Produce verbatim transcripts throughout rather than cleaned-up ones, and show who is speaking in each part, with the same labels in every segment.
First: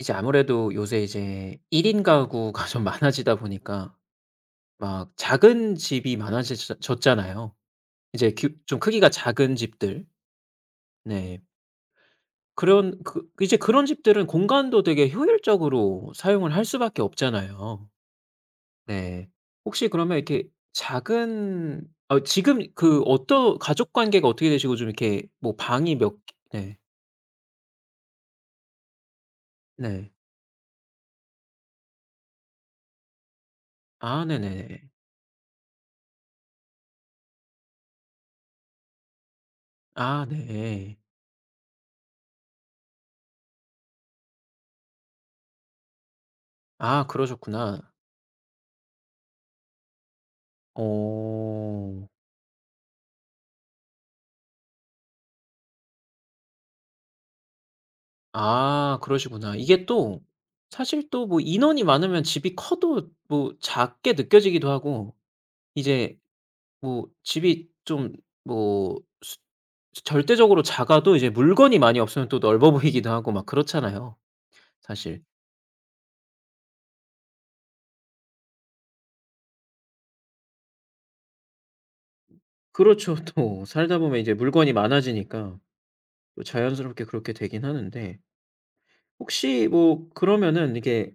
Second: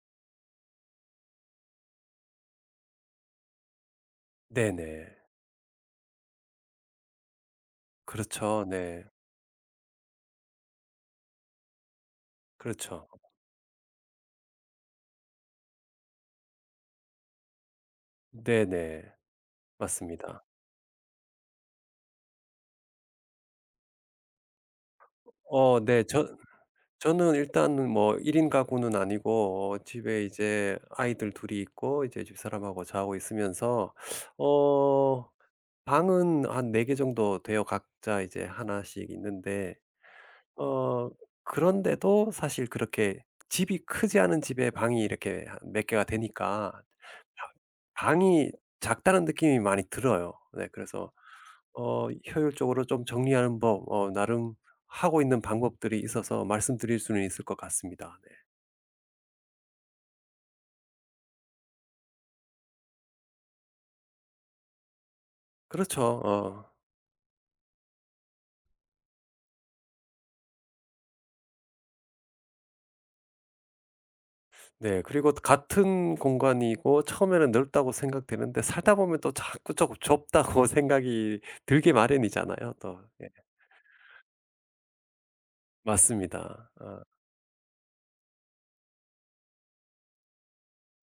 Speaker 1: 이제 아무래도 요새 이제 일 인 가구가 좀 많아지다 보니까 막
Speaker 2: 네네.
Speaker 1: 작은 집이 많아 졌잖아요. 이제 규
Speaker 2: 그렇죠.
Speaker 1: 좀
Speaker 2: 네.
Speaker 1: 크기가 작은 집들. 네. 그런
Speaker 2: 그렇죠.
Speaker 1: 그 이제 그런 집들은 공간도 되게 효율적으로 사용을 할 수밖에 없잖아요.
Speaker 2: 네네.
Speaker 1: 네. 혹시 그러면 이렇게
Speaker 2: 맞습니다.
Speaker 1: 작은 어 지금 그 어떤 가족 관계가 어떻게 되시고 좀 이렇게 뭐
Speaker 2: 어
Speaker 1: 방이
Speaker 2: 네.
Speaker 1: 몇
Speaker 2: 저
Speaker 1: 개. 네.
Speaker 2: 저는 일단뭐일인 가구는 아니고, 어
Speaker 1: 네.
Speaker 2: 집에 이제 아이들 둘이 있고, 이제 집사람하고 저하고 있으면서
Speaker 1: 아 네네.
Speaker 2: 어 방은 한 네 개 정도 돼요. 각자 이제 하나씩 있는데,
Speaker 1: 아 네.
Speaker 2: 어 그런데도 사실 그렇게 집이 크지 않은 집에 방이 이렇게 몇 개가 되니까
Speaker 1: 아
Speaker 2: 방
Speaker 1: 그러셨구나.
Speaker 2: 방이 작다는 느낌이 많이 들어요. 네. 그래서
Speaker 1: 어.
Speaker 2: 어 효율적으로 좀 정리하는 법, 어 나름 하고 있는 방법들이 있어서 말씀드릴 수는 있을 것 같습니다. 네.
Speaker 1: 아 그러시구나. 이게 또 사실 또 뭐 인원이 많으면 집이 커도 뭐 작게 느껴지기도 하고
Speaker 2: 그렇죠.
Speaker 1: 이제
Speaker 2: 어
Speaker 1: 뭐 집이 좀 뭐 절대적으로 작아도 이제 물건이 많이 없으면 또 넓어 보이기도 하고 막 그렇잖아요
Speaker 2: 네.
Speaker 1: 사실.
Speaker 2: 그리고 같은 공간이고, 처음에는 넓다고 생각되는데, 살다 보면 또 자꾸 조금 좁다고 생각이 들게 마련이잖아요, 또.
Speaker 1: 그렇죠.
Speaker 2: 예.
Speaker 1: 또 살다 보면 이제 물건이 많아지니까 또
Speaker 2: 맞습니다. 어.
Speaker 1: 자연스럽게 그렇게 되긴 하는데 혹시 뭐 그러면은 이게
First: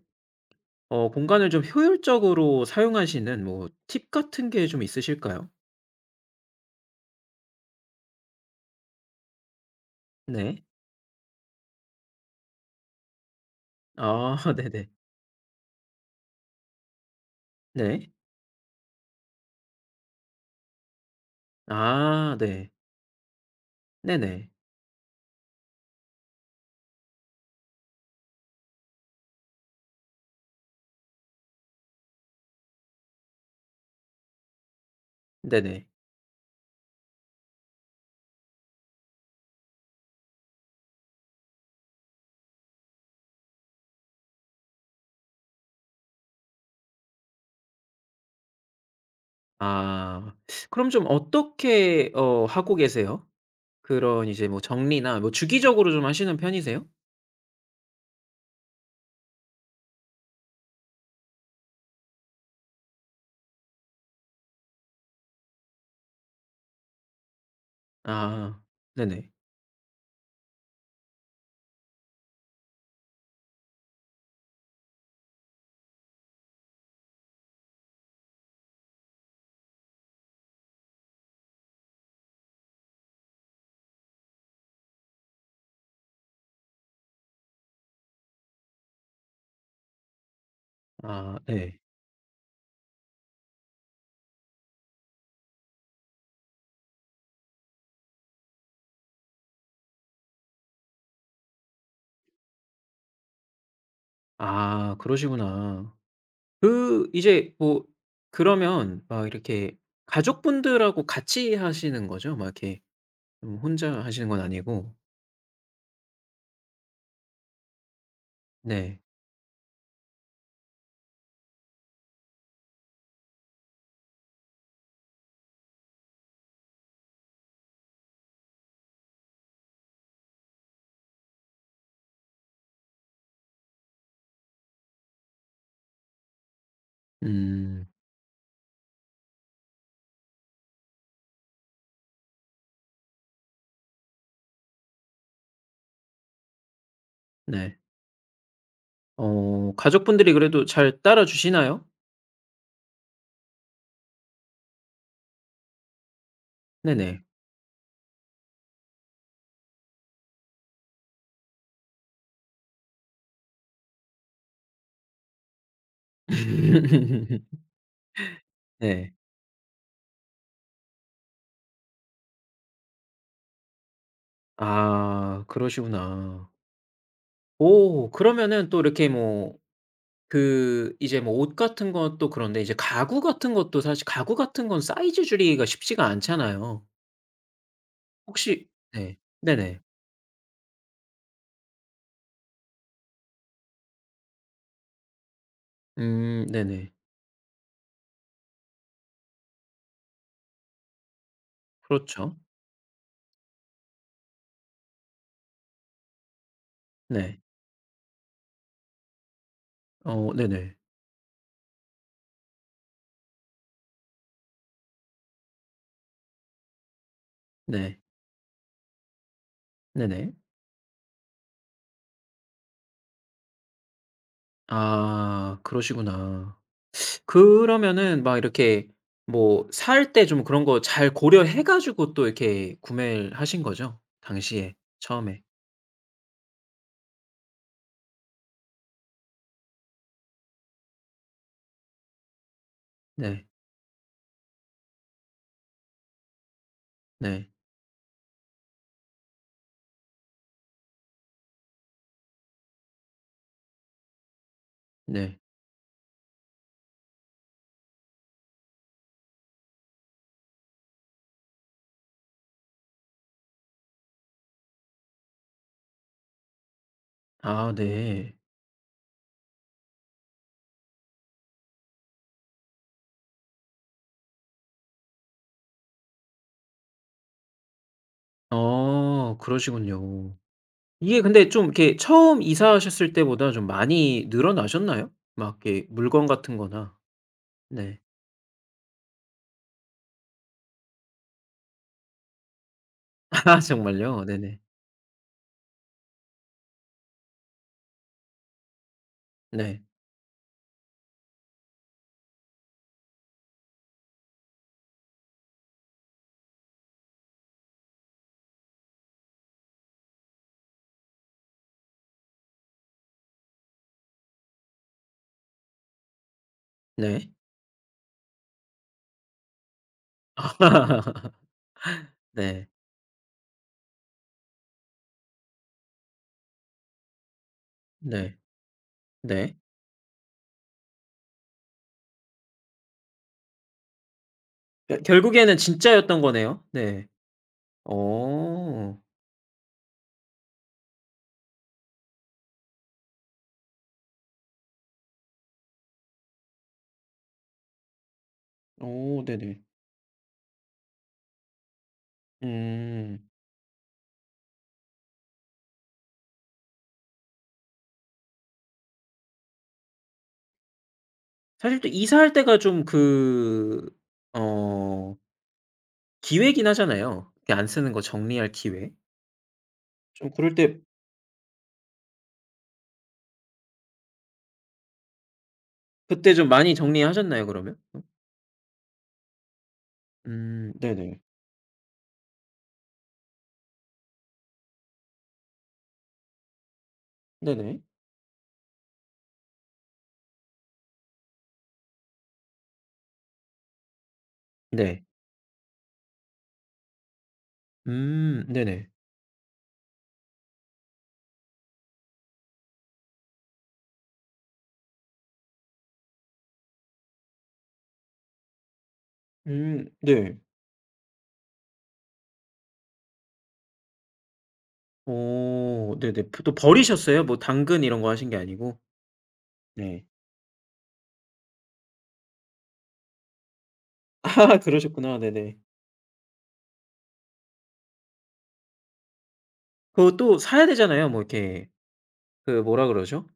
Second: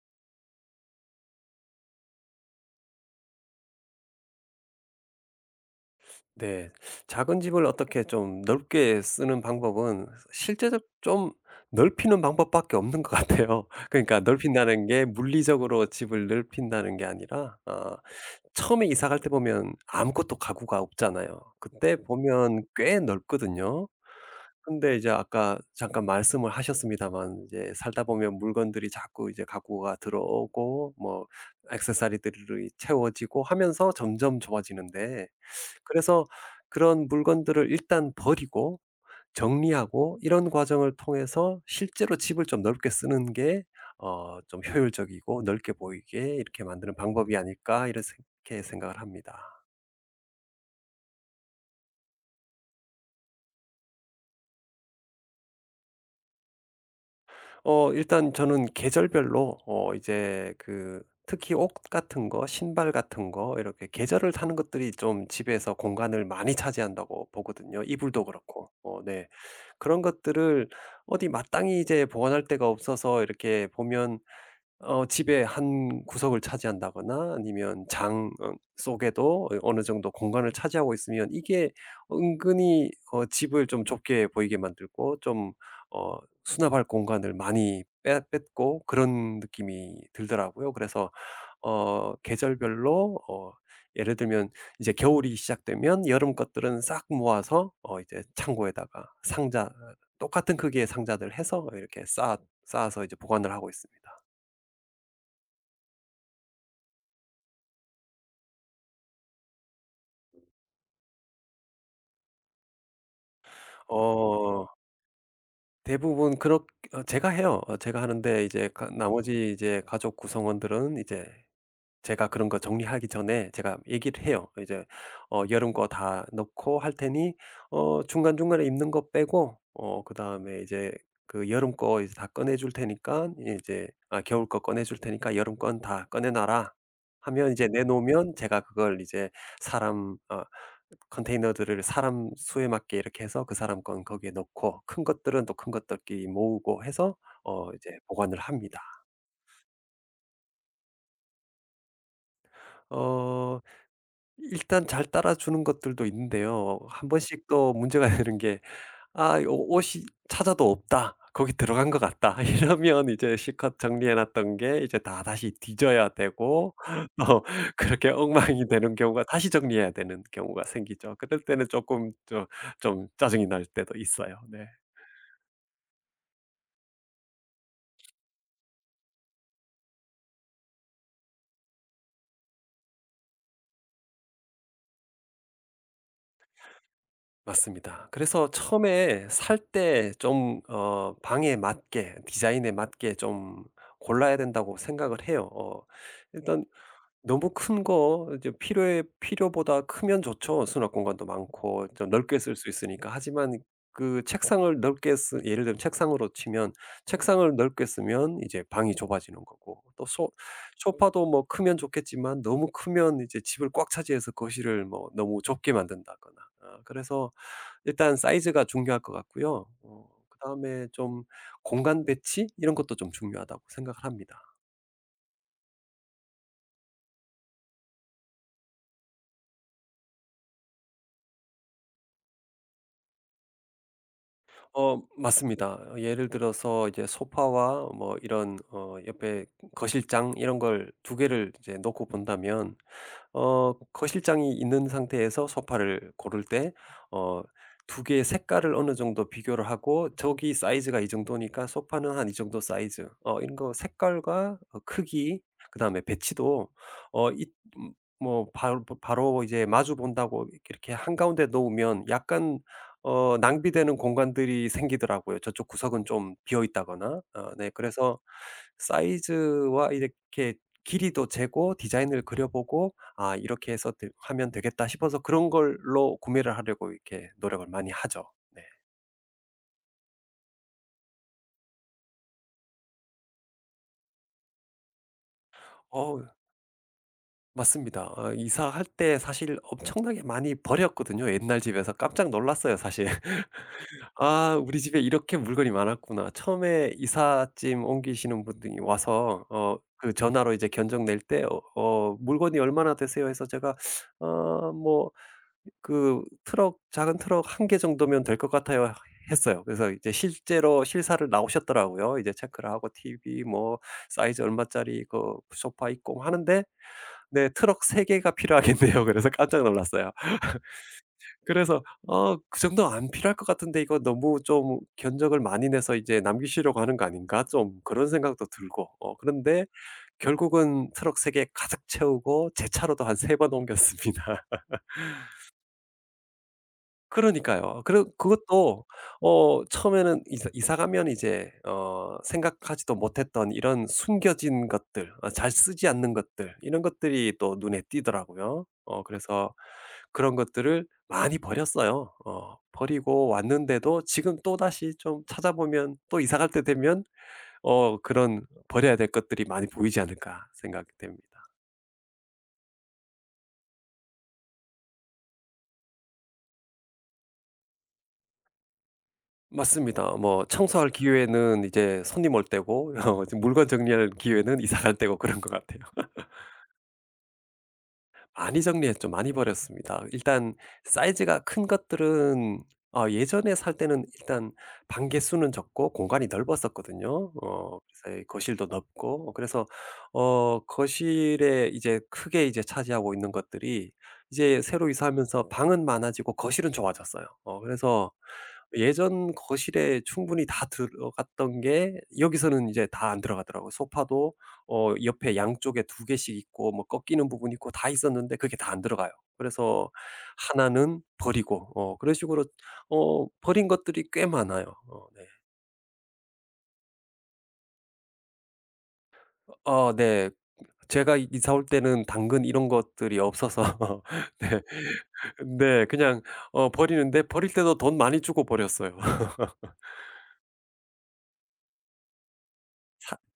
Speaker 1: 어 공간을 좀 효율적으로 사용하시는 뭐 팁 같은 게 좀 있으실까요?
Speaker 2: 네. 작은 집을 어떻게 좀 넓게 쓰는 방법은
Speaker 1: 네.
Speaker 2: 실제적 좀 넓히는 방법밖에 없는 것 같아요. 그러니까
Speaker 1: 아
Speaker 2: 넓힌다는
Speaker 1: 네네.
Speaker 2: 게 물리적으로 집을 넓힌다는 게 아니라, 아
Speaker 1: 네.
Speaker 2: 처음에 이사 갈 때 보면 아무것도 가구가 없잖아요. 그때
Speaker 1: 아
Speaker 2: 보면
Speaker 1: 네.
Speaker 2: 꽤 넓거든요.
Speaker 1: 네네.
Speaker 2: 근데 이제 아까 잠깐 말씀을 하셨습니다만, 이제 살다 보면 물건들이 자꾸 이제 가구가 들어오고 뭐 액세서리들이 채워지고 하면서 점점 좁아지는데,
Speaker 1: 네네.
Speaker 2: 그래서 그런 물건들을 일단 버리고 정리하고, 이런 과정을 통해서 실제로 집을 좀 넓게 쓰는 게 어 좀 효율적이고 넓게 보이게 이렇게 만드는 방법이 아닐까 이렇게 생각을 합니다.
Speaker 1: 아. 그럼 좀 어떻게 어 하고 계세요? 그런 이제 뭐 정리나 뭐 주기적으로 좀 하시는 편이세요?
Speaker 2: 어 일단 저는 계절별로, 어 이제 그 특히 옷 같은 거 신발 같은 거 이렇게 계절을 타는 것들이 좀 집에서 공간을 많이 차지한다고 보거든요. 이불도
Speaker 1: 아.
Speaker 2: 그렇고. 어 네.
Speaker 1: 네네.
Speaker 2: 그런 것들을 어디 마땅히 이제 보관할 데가 없어서 이렇게 보면 어 집의 한 구석을 차지한다거나, 아니면 장 어 속에도 어느 정도 공간을 차지하고 있으면, 이게 은근히 어 집을 좀 좁게 보이게 만들고, 좀 어 수납할 공간을 많이 빼 뺏고, 그런 느낌이 들더라고요. 그래서
Speaker 1: 아 예.
Speaker 2: 어 계절별로, 어 예를 들면, 이제 겨울이 시작되면 여름 것들은 싹 모아서 어 이제 창고에다가, 상자 똑같은 크기의 상자들 해서 이렇게 쌓아 쌓아서 이제 보관을 하고 있습니다.
Speaker 1: 아 그러시구나. 그 이제 뭐 그러면 막 이렇게 가족분들하고 같이 하시는 거죠? 막 이렇게 음 혼자 하시는 건
Speaker 2: 어
Speaker 1: 아니고.
Speaker 2: 대부분 그렇 어 제가 해요. 어 제가 하는데, 이제 가
Speaker 1: 네.
Speaker 2: 나머지 이제 가족 구성원들은, 이제 제가 그런 거 정리하기 전에 제가 얘기를 해요. 이제 어 여름 거 다 넣고 할 테니, 어 중간중간에 입는 거 빼고, 어 그다음에 이제 그 여름 거 이제 다 꺼내 줄 테니까, 이제 아 겨울 거 꺼내 줄 테니까 여름 건 다 꺼내 놔라 하면, 이제
Speaker 1: 음.
Speaker 2: 내놓으면 제가 그걸 이제 사람 어 컨테이너들을 사람 수에 맞게 이렇게 해서, 그 사람 건 거기에 넣고, 큰 것들은 또 큰 것들끼리 모으고 해서 어
Speaker 1: 네.
Speaker 2: 이제 보관을 합니다.
Speaker 1: 어 가족분들이 그래도 잘 따라주시나요?
Speaker 2: 어 일단 잘 따라주는 것들도 있는데요. 한
Speaker 1: 네네.
Speaker 2: 번씩 또 문제가 되는 게, '아, 요 옷이 찾아도 없다. 거기 들어간 것 같다.' 이러면 이제 실컷 정리해 놨던 게 이제 다 다시 뒤져야 되고, 또 그렇게 엉망이 되는
Speaker 1: 네.
Speaker 2: 경우가, 다시 정리해야 되는 경우가 생기죠. 그럴 때는 조금 저 좀 짜증이 날 때도 있어요. 네.
Speaker 1: 아 그러시구나. 오 그러면은 또 이렇게 뭐 그 이제 뭐 옷 같은 것도 그런데 이제 가구 같은 것도 사실 가구 같은 건 사이즈 줄이기가 쉽지가 않잖아요.
Speaker 2: 맞습니다. 그래서
Speaker 1: 혹시 네.
Speaker 2: 처음에 살
Speaker 1: 네네.
Speaker 2: 때 좀 어 방에 맞게, 디자인에 맞게 좀 골라야 된다고 생각을 해요. 어 네.
Speaker 1: 음
Speaker 2: 일단
Speaker 1: 네네.
Speaker 2: 너무 큰 거, 이제 필요에 필요보다 크면 좋죠. 수납 공간도 많고 좀
Speaker 1: 그렇죠.
Speaker 2: 넓게 쓸 수 있으니까. 하지만 그 책상을 넓게 쓰 예를 들면 책상으로 치면,
Speaker 1: 네.
Speaker 2: 책상을 넓게 쓰면 이제 방이 좁아지는 거고, 또 소
Speaker 1: 어 네네.
Speaker 2: 소파도 뭐 크면 좋겠지만, 너무 크면 이제 집을 꽉 차지해서 거실을 뭐 너무 좁게 만든다거나. 아 그래서
Speaker 1: 네.
Speaker 2: 일단 사이즈가 중요할 것 같고요. 어
Speaker 1: 네네.
Speaker 2: 그다음에 좀 공간 배치, 이런 것도 좀 중요하다고 생각을 합니다.
Speaker 1: 아 그러시구나. 그러면은 막 이렇게 뭐 살 때 좀 그런 거 잘 고려해 가지고 또 이렇게 구매를 하신 거죠? 당시에
Speaker 2: 어
Speaker 1: 처음에.
Speaker 2: 맞습니다. 예를 들어서 이제 소파와 뭐 이런, 어 옆에 거실장, 이런 걸 두 개를 이제 놓고 본다면,
Speaker 1: 네.
Speaker 2: 어 거실장이 있는 상태에서 소파를 고를 때, 어
Speaker 1: 네.
Speaker 2: 두 개의 색깔을 어느 정도 비교를 하고, 저기 사이즈가 이 정도니까 소파는 한 이 정도 사이즈, 어 이런 거 색깔과 어 크기,
Speaker 1: 네.
Speaker 2: 그다음에 배치도. 어 이 음 뭐, 바로 바로 이제 마주 본다고 이렇게 한가운데 놓으면 약간 어 낭비되는 공간들이 생기더라고요. 저쪽 구석은 좀 비어 있다거나. 어네.
Speaker 1: 아
Speaker 2: 그래서
Speaker 1: 네.
Speaker 2: 사이즈와 이렇게 길이도 재고, 디자인을 그려 보고 '아, 이렇게 해서 되 하면 되겠다.' 싶어서 그런 걸로 구매를 하려고 이렇게 노력을 많이 하죠. 네.
Speaker 1: 어 그러시군요. 이게 근데 좀 이렇게 처음 이사하셨을 때보다 좀 많이 늘어나셨나요? 막 이렇게
Speaker 2: 어
Speaker 1: 물건 같은 거나. 네.
Speaker 2: 맞습니다. 아 이사할 때 사실 엄청나게 많이 버렸거든요. 옛날 집에서 깜짝 놀랐어요, 사실.
Speaker 1: 아 정말요?
Speaker 2: '아,
Speaker 1: 네네.
Speaker 2: 우리 집에 이렇게 물건이 많았구나.' 처음에 이삿짐 옮기시는 분들이 와서 어
Speaker 1: 네.
Speaker 2: 그 전화로 이제 견적 낼 때, 어 "어, 물건이 얼마나 되세요?" 해서 제가 "어, 뭐, 그 트럭 작은 트럭 한 개 정도면 될 것 같아요" 하 했어요. 그래서 이제 실제로 실사를 나오셨더라고요. 이제 체크를 하고, 티브이 뭐 사이즈 얼마짜리 그 소파 있고 뭐 하는데,
Speaker 1: 네.
Speaker 2: "네, 트럭 세 개가 필요하겠네요." 그래서 깜짝 놀랐어요. 그래서 '어, 그
Speaker 1: 네.
Speaker 2: 정도 안 필요할 것 같은데 이거 너무 좀 견적을 많이 내서 이제 남기시려고 하는 거 아닌가?' 좀 그런
Speaker 1: 네.
Speaker 2: 생각도 들고, 어
Speaker 1: 네.
Speaker 2: 그런데 결국은 트럭 세 개 가득 채우고 제 차로도 한 세 번 옮겼습니다.
Speaker 1: 겨 결국에는 진짜였던 거네요. 네.
Speaker 2: 그러니까요. 그러 그것도
Speaker 1: 어.
Speaker 2: 어 처음에는 이사 이사 가면 이제 어 생각하지도 못했던 이런 숨겨진 것들, 어 잘 쓰지 않는 것들, 이런 것들이 또 눈에 띄더라고요. 어
Speaker 1: 어
Speaker 2: 그래서
Speaker 1: 네네.
Speaker 2: 그런 것들을 많이 버렸어요. 어 버리고
Speaker 1: 음.
Speaker 2: 왔는데도, 지금 또다시 좀 찾아보면 또 이사 갈 때 되면 어 그런, '버려야 될 것들이 많이 보이지 않을까.' 생각이 됩니다.
Speaker 1: 사실 또 이사할 때가 좀 그 어 기회이긴 하잖아요. 이렇게 안 쓰는 거 정리할 기회.
Speaker 2: 맞습니다.
Speaker 1: 좀
Speaker 2: 뭐
Speaker 1: 그럴 때
Speaker 2: 청소할 네, 기회는 이제 손님 올 때고, 어 이제 물건 정리할 기회는 이사 갈 때고, 그런 것 같아요.
Speaker 1: 그때 좀 많이 정리하셨나요 그러면? 어?
Speaker 2: 많이 정리했죠. 많이 버렸습니다. 일단
Speaker 1: 음 네네.
Speaker 2: 사이즈가 큰 것들은, 어, 예전에 살 때는 일단 방 개수는 적고 공간이 넓었었거든요. 어
Speaker 1: 네네.
Speaker 2: 그래서 이 거실도 넓고, 그래서 어 거실에 이제 크게 이제 차지하고 있는 것들이, 이제 새로
Speaker 1: 네.
Speaker 2: 이사하면서 방은 많아지고 거실은 좋아졌어요. 어 그래서
Speaker 1: 음 네네.
Speaker 2: 예전 거실에 충분히 다 들어갔던 게 여기서는 이제 다 안 들어가더라고요. 소파도 어 옆에 양쪽에 두 개씩 있고, 뭐 꺾이는 부분이 있고 다 있었는데, 그게 다 안 들어가요.
Speaker 1: 음
Speaker 2: 그래서
Speaker 1: 네.
Speaker 2: 하나는 버리고, 어 그런 식으로 어 버린 것들이 꽤 많아요. 어 네.
Speaker 1: 어 네네. 또 버리셨어요? 뭐 당근 이런 거 하신 게 아니고?
Speaker 2: 어
Speaker 1: 네.
Speaker 2: 네. 제가 이- 이사 올 때는 당근 이런 것들이 없어서
Speaker 1: 아
Speaker 2: 네.
Speaker 1: 그러셨구나. 네네.
Speaker 2: 네. 그냥 어 버리는데 버릴 때도 돈 많이 주고 버렸어요.
Speaker 1: 그거 또 사야 되잖아요. 뭐 이렇게 그 뭐라
Speaker 2: 사
Speaker 1: 그러죠?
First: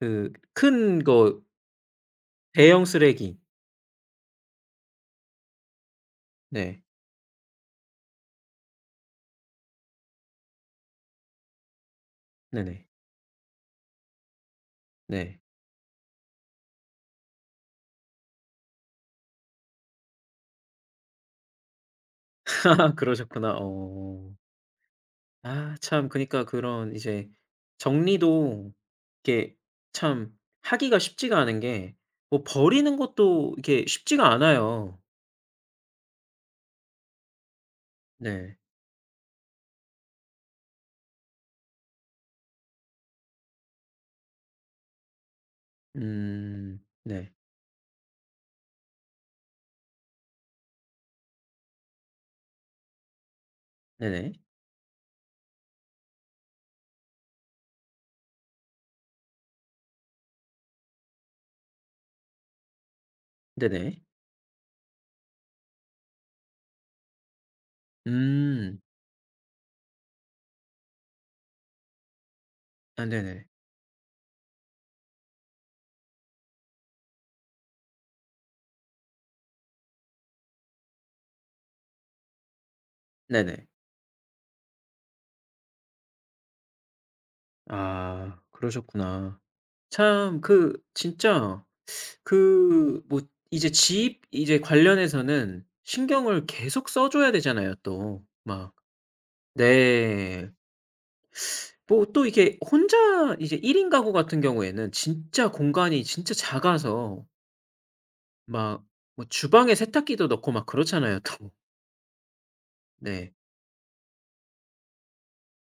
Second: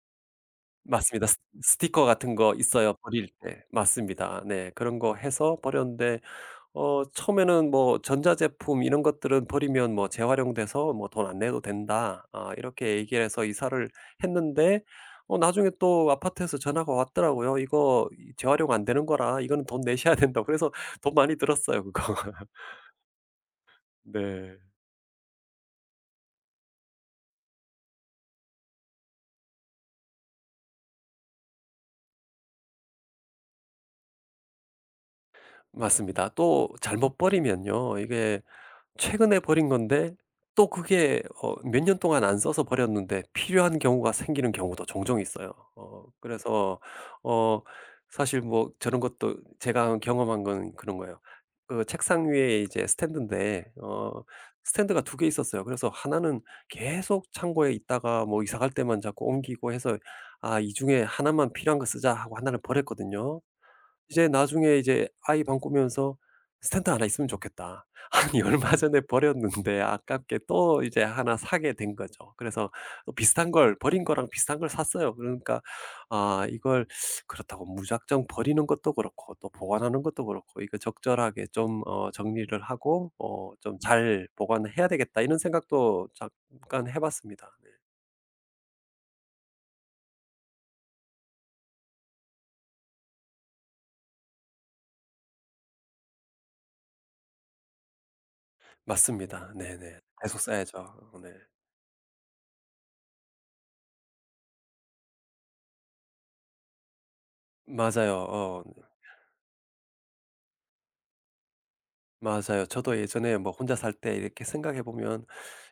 Speaker 1: 그 큰
Speaker 2: 맞습니다. 스
Speaker 1: 거
Speaker 2: 스티커 같은 거
Speaker 1: 대형
Speaker 2: 있어요, 버릴
Speaker 1: 쓰레기.
Speaker 2: 때. 맞습니다. 네. 그런 거 해서 버렸는데,
Speaker 1: 네.
Speaker 2: 어 처음에는 뭐 "전자제품 이런 것들은 버리면 뭐 재활용돼서 뭐 돈 안 내도 된다." 아
Speaker 1: 네네.
Speaker 2: 이렇게 얘기를 해서 이사를 했는데, 어
Speaker 1: 네.
Speaker 2: 나중에 또 아파트에서 전화가 왔더라고요. "이거, 이 재활용 안 되는 거라 이거는 돈 내셔야 된다." 그래서 돈 많이 들었어요, 그거.
Speaker 1: 그러셨구나. 어.
Speaker 2: 네.
Speaker 1: 아 참 그니까 그런 이제 정리도 이게 참 하기가 쉽지가 않은 게 뭐 버리는 것도 이게 쉽지가 않아요.
Speaker 2: 맞습니다. 또 잘못 버리면요, 이게
Speaker 1: 네.
Speaker 2: 최근에 버린 건데 또 그게 어 몇 년 동안 안 써서 버렸는데 필요한 경우가 생기는 경우도 종종 있어요. 어 그래서
Speaker 1: 음. 네.
Speaker 2: 어 사실 뭐 저런 것도 제가 경험한 건 그런 거예요. 그 책상 위에 이제 스탠드인데, 어
Speaker 1: 네네.
Speaker 2: 스탠드가 두 개 있었어요. 그래서 하나는 계속 창고에 있다가, 뭐 이사 갈 때만 자꾸 옮기고 해서, '아, 이 중에 하나만 필요한 거 쓰자.' 하고 하나를 버렸거든요.
Speaker 1: 네네.
Speaker 2: 이제 나중에 이제 아이 방 꾸면서 '스탠드 하나 있으면 좋겠다.' 아니, 얼마
Speaker 1: 음.
Speaker 2: 전에 버렸는데 아깝게 또 이제 하나 사게 된 거죠. 그래서
Speaker 1: 아
Speaker 2: 또
Speaker 1: 네네.
Speaker 2: 비슷한 걸 버린 거랑 비슷한 걸 샀어요. 그러니까, 아 이걸 그렇다고 무작정 버리는 것도 그렇고, 또 보관하는 것도 그렇고, 이거 적절하게 좀 어 정리를 하고, 어
Speaker 1: 네네.
Speaker 2: 좀 '잘 보관해야 되겠다.' 이런 생각도 잠깐 해 봤습니다. 네.
Speaker 1: 아 그러셨구나. 참 그 진짜 그 뭐 이제 집 이제 관련해서는 신경을 계속 써 줘야 되잖아요 또. 막
Speaker 2: 맞습니다. 네네, 계속
Speaker 1: 네.
Speaker 2: 써야죠. 네.
Speaker 1: 뭐 또 이게 혼자 이제 일 인 가구 같은 경우에는 진짜 공간이 진짜 작아서
Speaker 2: 맞아요. 어. 네.
Speaker 1: 막 뭐 주방에 세탁기도 넣고 막 그렇잖아요 또.
Speaker 2: 맞아요. 저도
Speaker 1: 네.
Speaker 2: 예전에 뭐 혼자 살 때 이렇게 생각해 보면,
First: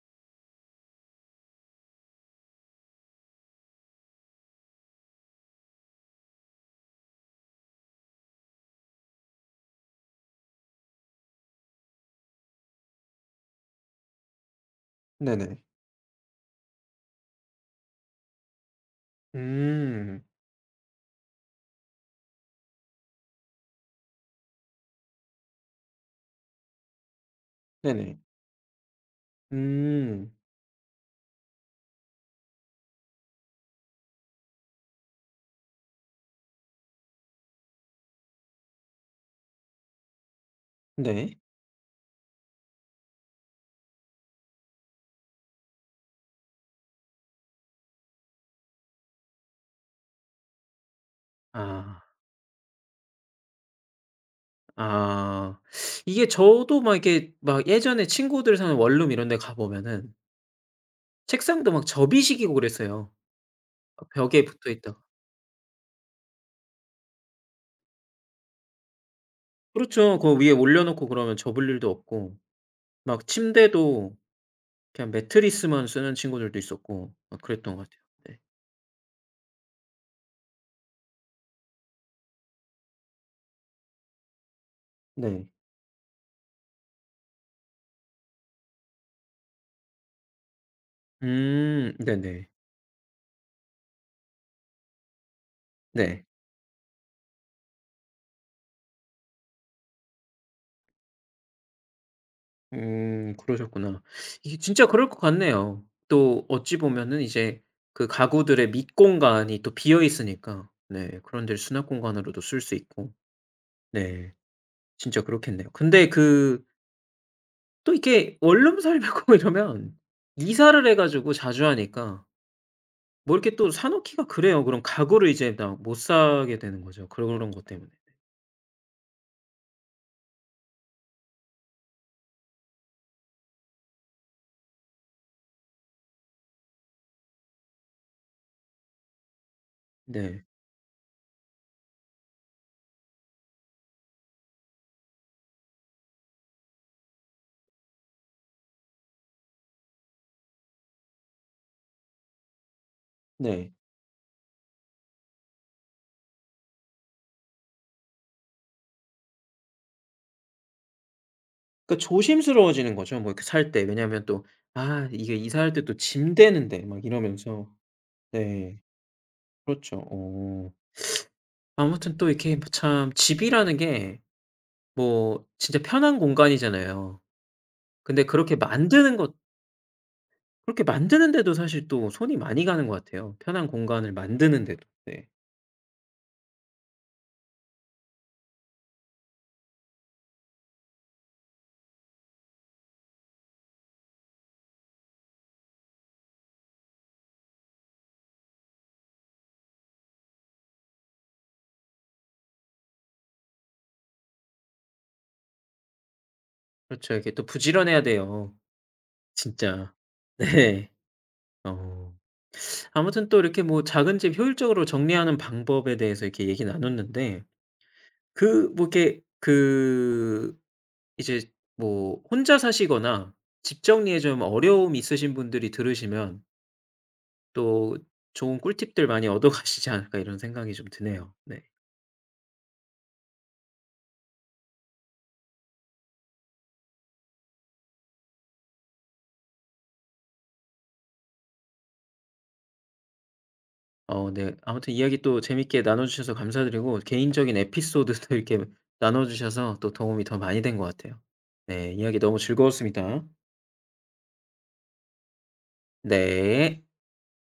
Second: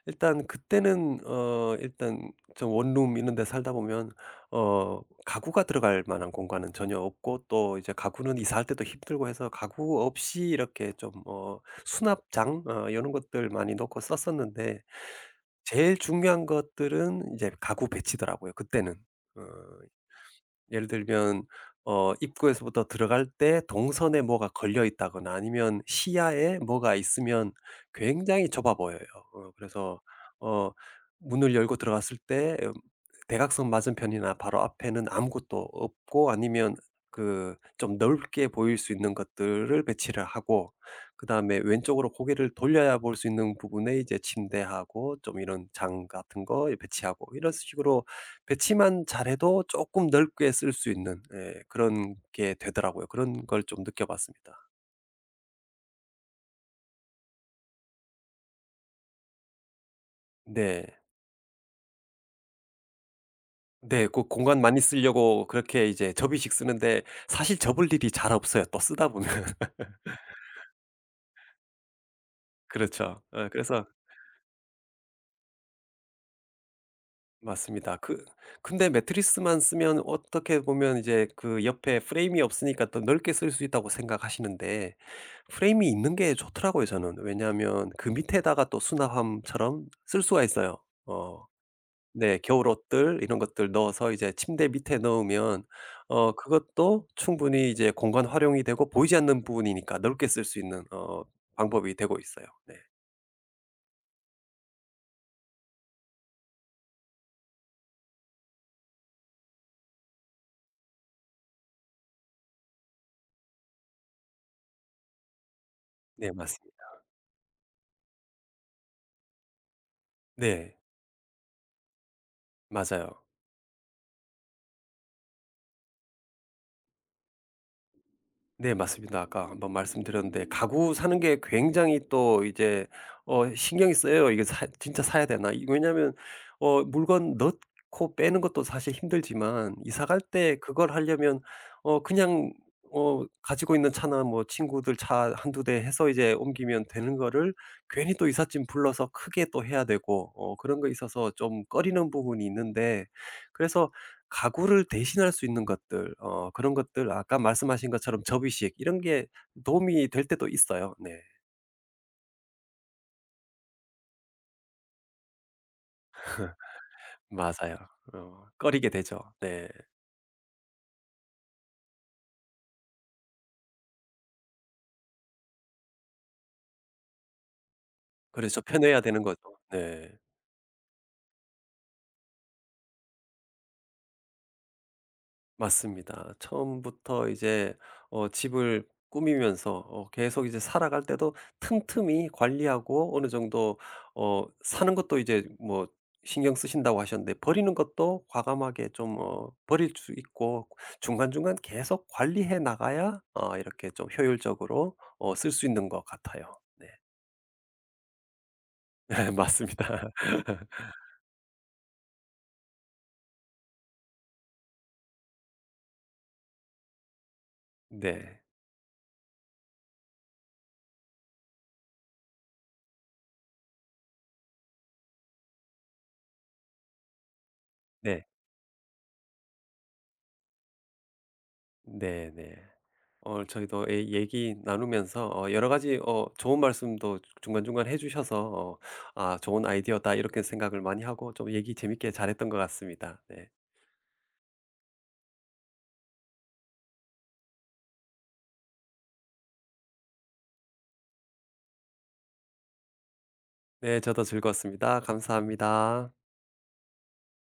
Speaker 2: 일단 그때는 어 일단 좀 원룸 이런 데 살다 보면 어 가구가 들어갈 만한 공간은 전혀 없고, 또 이제 가구는 이사할 때도 힘들고 해서 가구 없이 이렇게 좀, 어 수납장, 어 이런 것들 많이 놓고 썼었는데,
Speaker 1: 네네.
Speaker 2: 제일 중요한 것들은 이제 가구 배치더라고요, 그때는. 어
Speaker 1: 음.
Speaker 2: 예를 들면, 어 입구에서부터 들어갈 때 동선에 뭐가 걸려 있다거나, 아니면 시야에 뭐가 있으면
Speaker 1: 네네.
Speaker 2: 굉장히 좁아 보여요. 어 그래서
Speaker 1: 음.
Speaker 2: 어 문을 열고 들어갔을 때, 음 대각선 맞은편이나 바로 앞에는 아무것도 없고, 아니면 그 좀 넓게 보일 수 있는 것들을 배치를 하고,
Speaker 1: 네.
Speaker 2: 그다음에 왼쪽으로 고개를 돌려야 볼 수 있는 부분에 이제 침대하고 좀 이런 장 같은 거 배치하고, 이런 식으로 배치만 잘해도 조금 넓게 쓸 수 있는, 예,
Speaker 1: 아.
Speaker 2: 그런 게 되더라고요. 그런 걸 좀 느껴봤습니다.
Speaker 1: 아. 이게 저도 막 이렇게 막 예전에 친구들 사는 원룸 이런 데 가 보면은
Speaker 2: 네.
Speaker 1: 책상도 막 접이식이고 그랬어요.
Speaker 2: 네.
Speaker 1: 막
Speaker 2: 그
Speaker 1: 벽에
Speaker 2: 공간
Speaker 1: 붙어
Speaker 2: 많이
Speaker 1: 있다가.
Speaker 2: 쓰려고 그렇게 이제 접이식 쓰는데, 사실 접을 일이 잘 없어요, 또 쓰다 보면.
Speaker 1: 그렇죠. 그 위에 올려 놓고 그러면 접을 일도 없고
Speaker 2: 그렇죠.
Speaker 1: 막
Speaker 2: 어, 그래서
Speaker 1: 침대도 그냥 매트리스만 쓰는 친구들도 있었고 막 그랬던 것
Speaker 2: 맞습니다.
Speaker 1: 같아요.
Speaker 2: 그
Speaker 1: 네.
Speaker 2: 근데 매트리스만 쓰면, 어떻게 보면 이제 그 옆에 프레임이 없으니까 또 넓게 쓸 수 있다고 생각하시는데,
Speaker 1: 네.
Speaker 2: 프레임이 있는 게 좋더라고요, 저는. 왜냐하면 그 밑에다가 또 수납함처럼 쓸 수가 있어요. 어.
Speaker 1: 음
Speaker 2: 네.
Speaker 1: 네네.
Speaker 2: 겨울옷들 이런 것들 넣어서 이제 침대 밑에 넣으면
Speaker 1: 네.
Speaker 2: 어 그것도 충분히 이제 공간 활용이 되고, 보이지 않는 부분이니까 넓게 쓸 수 있는 어 방법이 되고 있어요. 네.
Speaker 1: 음 그러셨구나. 이게 진짜 그럴 것 같네요. 또 어찌 보면은 이제 그 가구들의 밑공간이 또 비어 있으니까 네 그런 데를 수납 공간으로도 쓸 수 있고 네 진짜 그렇겠네요. 근데
Speaker 2: 네,
Speaker 1: 그
Speaker 2: 맞습니다.
Speaker 1: 또 이렇게 원룸 살고 이러면
Speaker 2: 네.
Speaker 1: 이사를 해 가지고 자주 하니까
Speaker 2: 맞아요.
Speaker 1: 뭐 이렇게 또 사 놓기가 그래요. 그럼 가구를 이제 다 못 사게 되는 거죠 그런 것 때문에.
Speaker 2: 네, 맞습니다. 아까 한번 말씀드렸는데, 가구 사는 게 굉장히 또 이제 어 신경이 써요, 이게, 사 '진짜 사야 되나?' 이 왜냐하면 어 물건 넣고 빼는 것도 사실 힘들지만, 이사 갈
Speaker 1: 네.
Speaker 2: 때 그걸 하려면 어 그냥 어 가지고 있는 차나 뭐 친구들 차 한두 대 해서 이제 옮기면 되는 거를, 괜히 또 이삿짐 불러서 크게 또 해야 되고, 어 그런 거 있어서 좀 꺼리는 부분이 있는데,
Speaker 1: 네.
Speaker 2: 그래서 가구를 대신할 수 있는 것들, 어 그런 것들, 아까 말씀하신 것처럼 접이식 이런 게 도움이 될 때도 있어요. 네.
Speaker 1: 그러니까 조심스러워지는 거죠. 뭐 이렇게 살 때. 왜냐하면 또 '아 이게 이사할 때 또 짐 되는데.' 막 이러면서.
Speaker 2: 맞아요. 어
Speaker 1: 네.
Speaker 2: 꺼리게 되죠. 네.
Speaker 1: 그렇죠. 어. 아무튼 또 이렇게 뭐 참 집이라는 게 뭐 진짜 편한 공간이잖아요. 근데 그렇게
Speaker 2: 그래서 편해야
Speaker 1: 만드는
Speaker 2: 되는
Speaker 1: 것
Speaker 2: 거죠. 네.
Speaker 1: 그렇게 만드는데도 사실 또 손이 많이 가는 것 같아요, 편한 공간을 만드는데도. 네.
Speaker 2: 맞습니다. 처음부터 이제 어 집을 꾸미면서, 어 계속 이제 살아갈 때도 틈틈이 관리하고, 어느 정도 어 사는 것도 이제 뭐 신경 쓰신다고 하셨는데, 버리는 것도 과감하게 좀 어 버릴 수 있고, 중간중간 계속 관리해 나가야 어 이렇게 좀 효율적으로 어 쓸 수 있는 것 같아요. 네.
Speaker 1: 그렇죠. 이게 또 부지런해야 돼요, 진짜.
Speaker 2: 맞습니다.
Speaker 1: 네. 어. 아무튼 또 이렇게 뭐 작은 집 효율적으로 정리하는 방법에 대해서 이렇게 얘기 나눴는데
Speaker 2: 네.
Speaker 1: 그 뭐 이렇게 그 이제 뭐 혼자 사시거나 집 정리에 좀 어려움이 있으신 분들이 들으시면 또
Speaker 2: 네.
Speaker 1: 좋은 꿀팁들 많이 얻어 가시지 않을까 이런 생각이 좀 드네요. 네.
Speaker 2: 네네. 오늘 저희도, 예, 얘기 나누면서 어 여러 가지 어 좋은 말씀도 중간중간 해 주셔서 어 '아, 좋은 아이디어다.' 이렇게 생각을 많이 하고 좀 얘기 재밌게 잘했던 것 같습니다. 네.
Speaker 1: 어 네. 아무튼 이야기 또 재밌게 나눠 주셔서 감사드리고 개인적인 에피소드도 이렇게 나눠 주셔서 또 도움이 더 많이 된 것 같아요. 네. 이야기 너무 즐거웠습니다.
Speaker 2: 네, 저도 즐거웠습니다. 감사합니다.
Speaker 1: 네.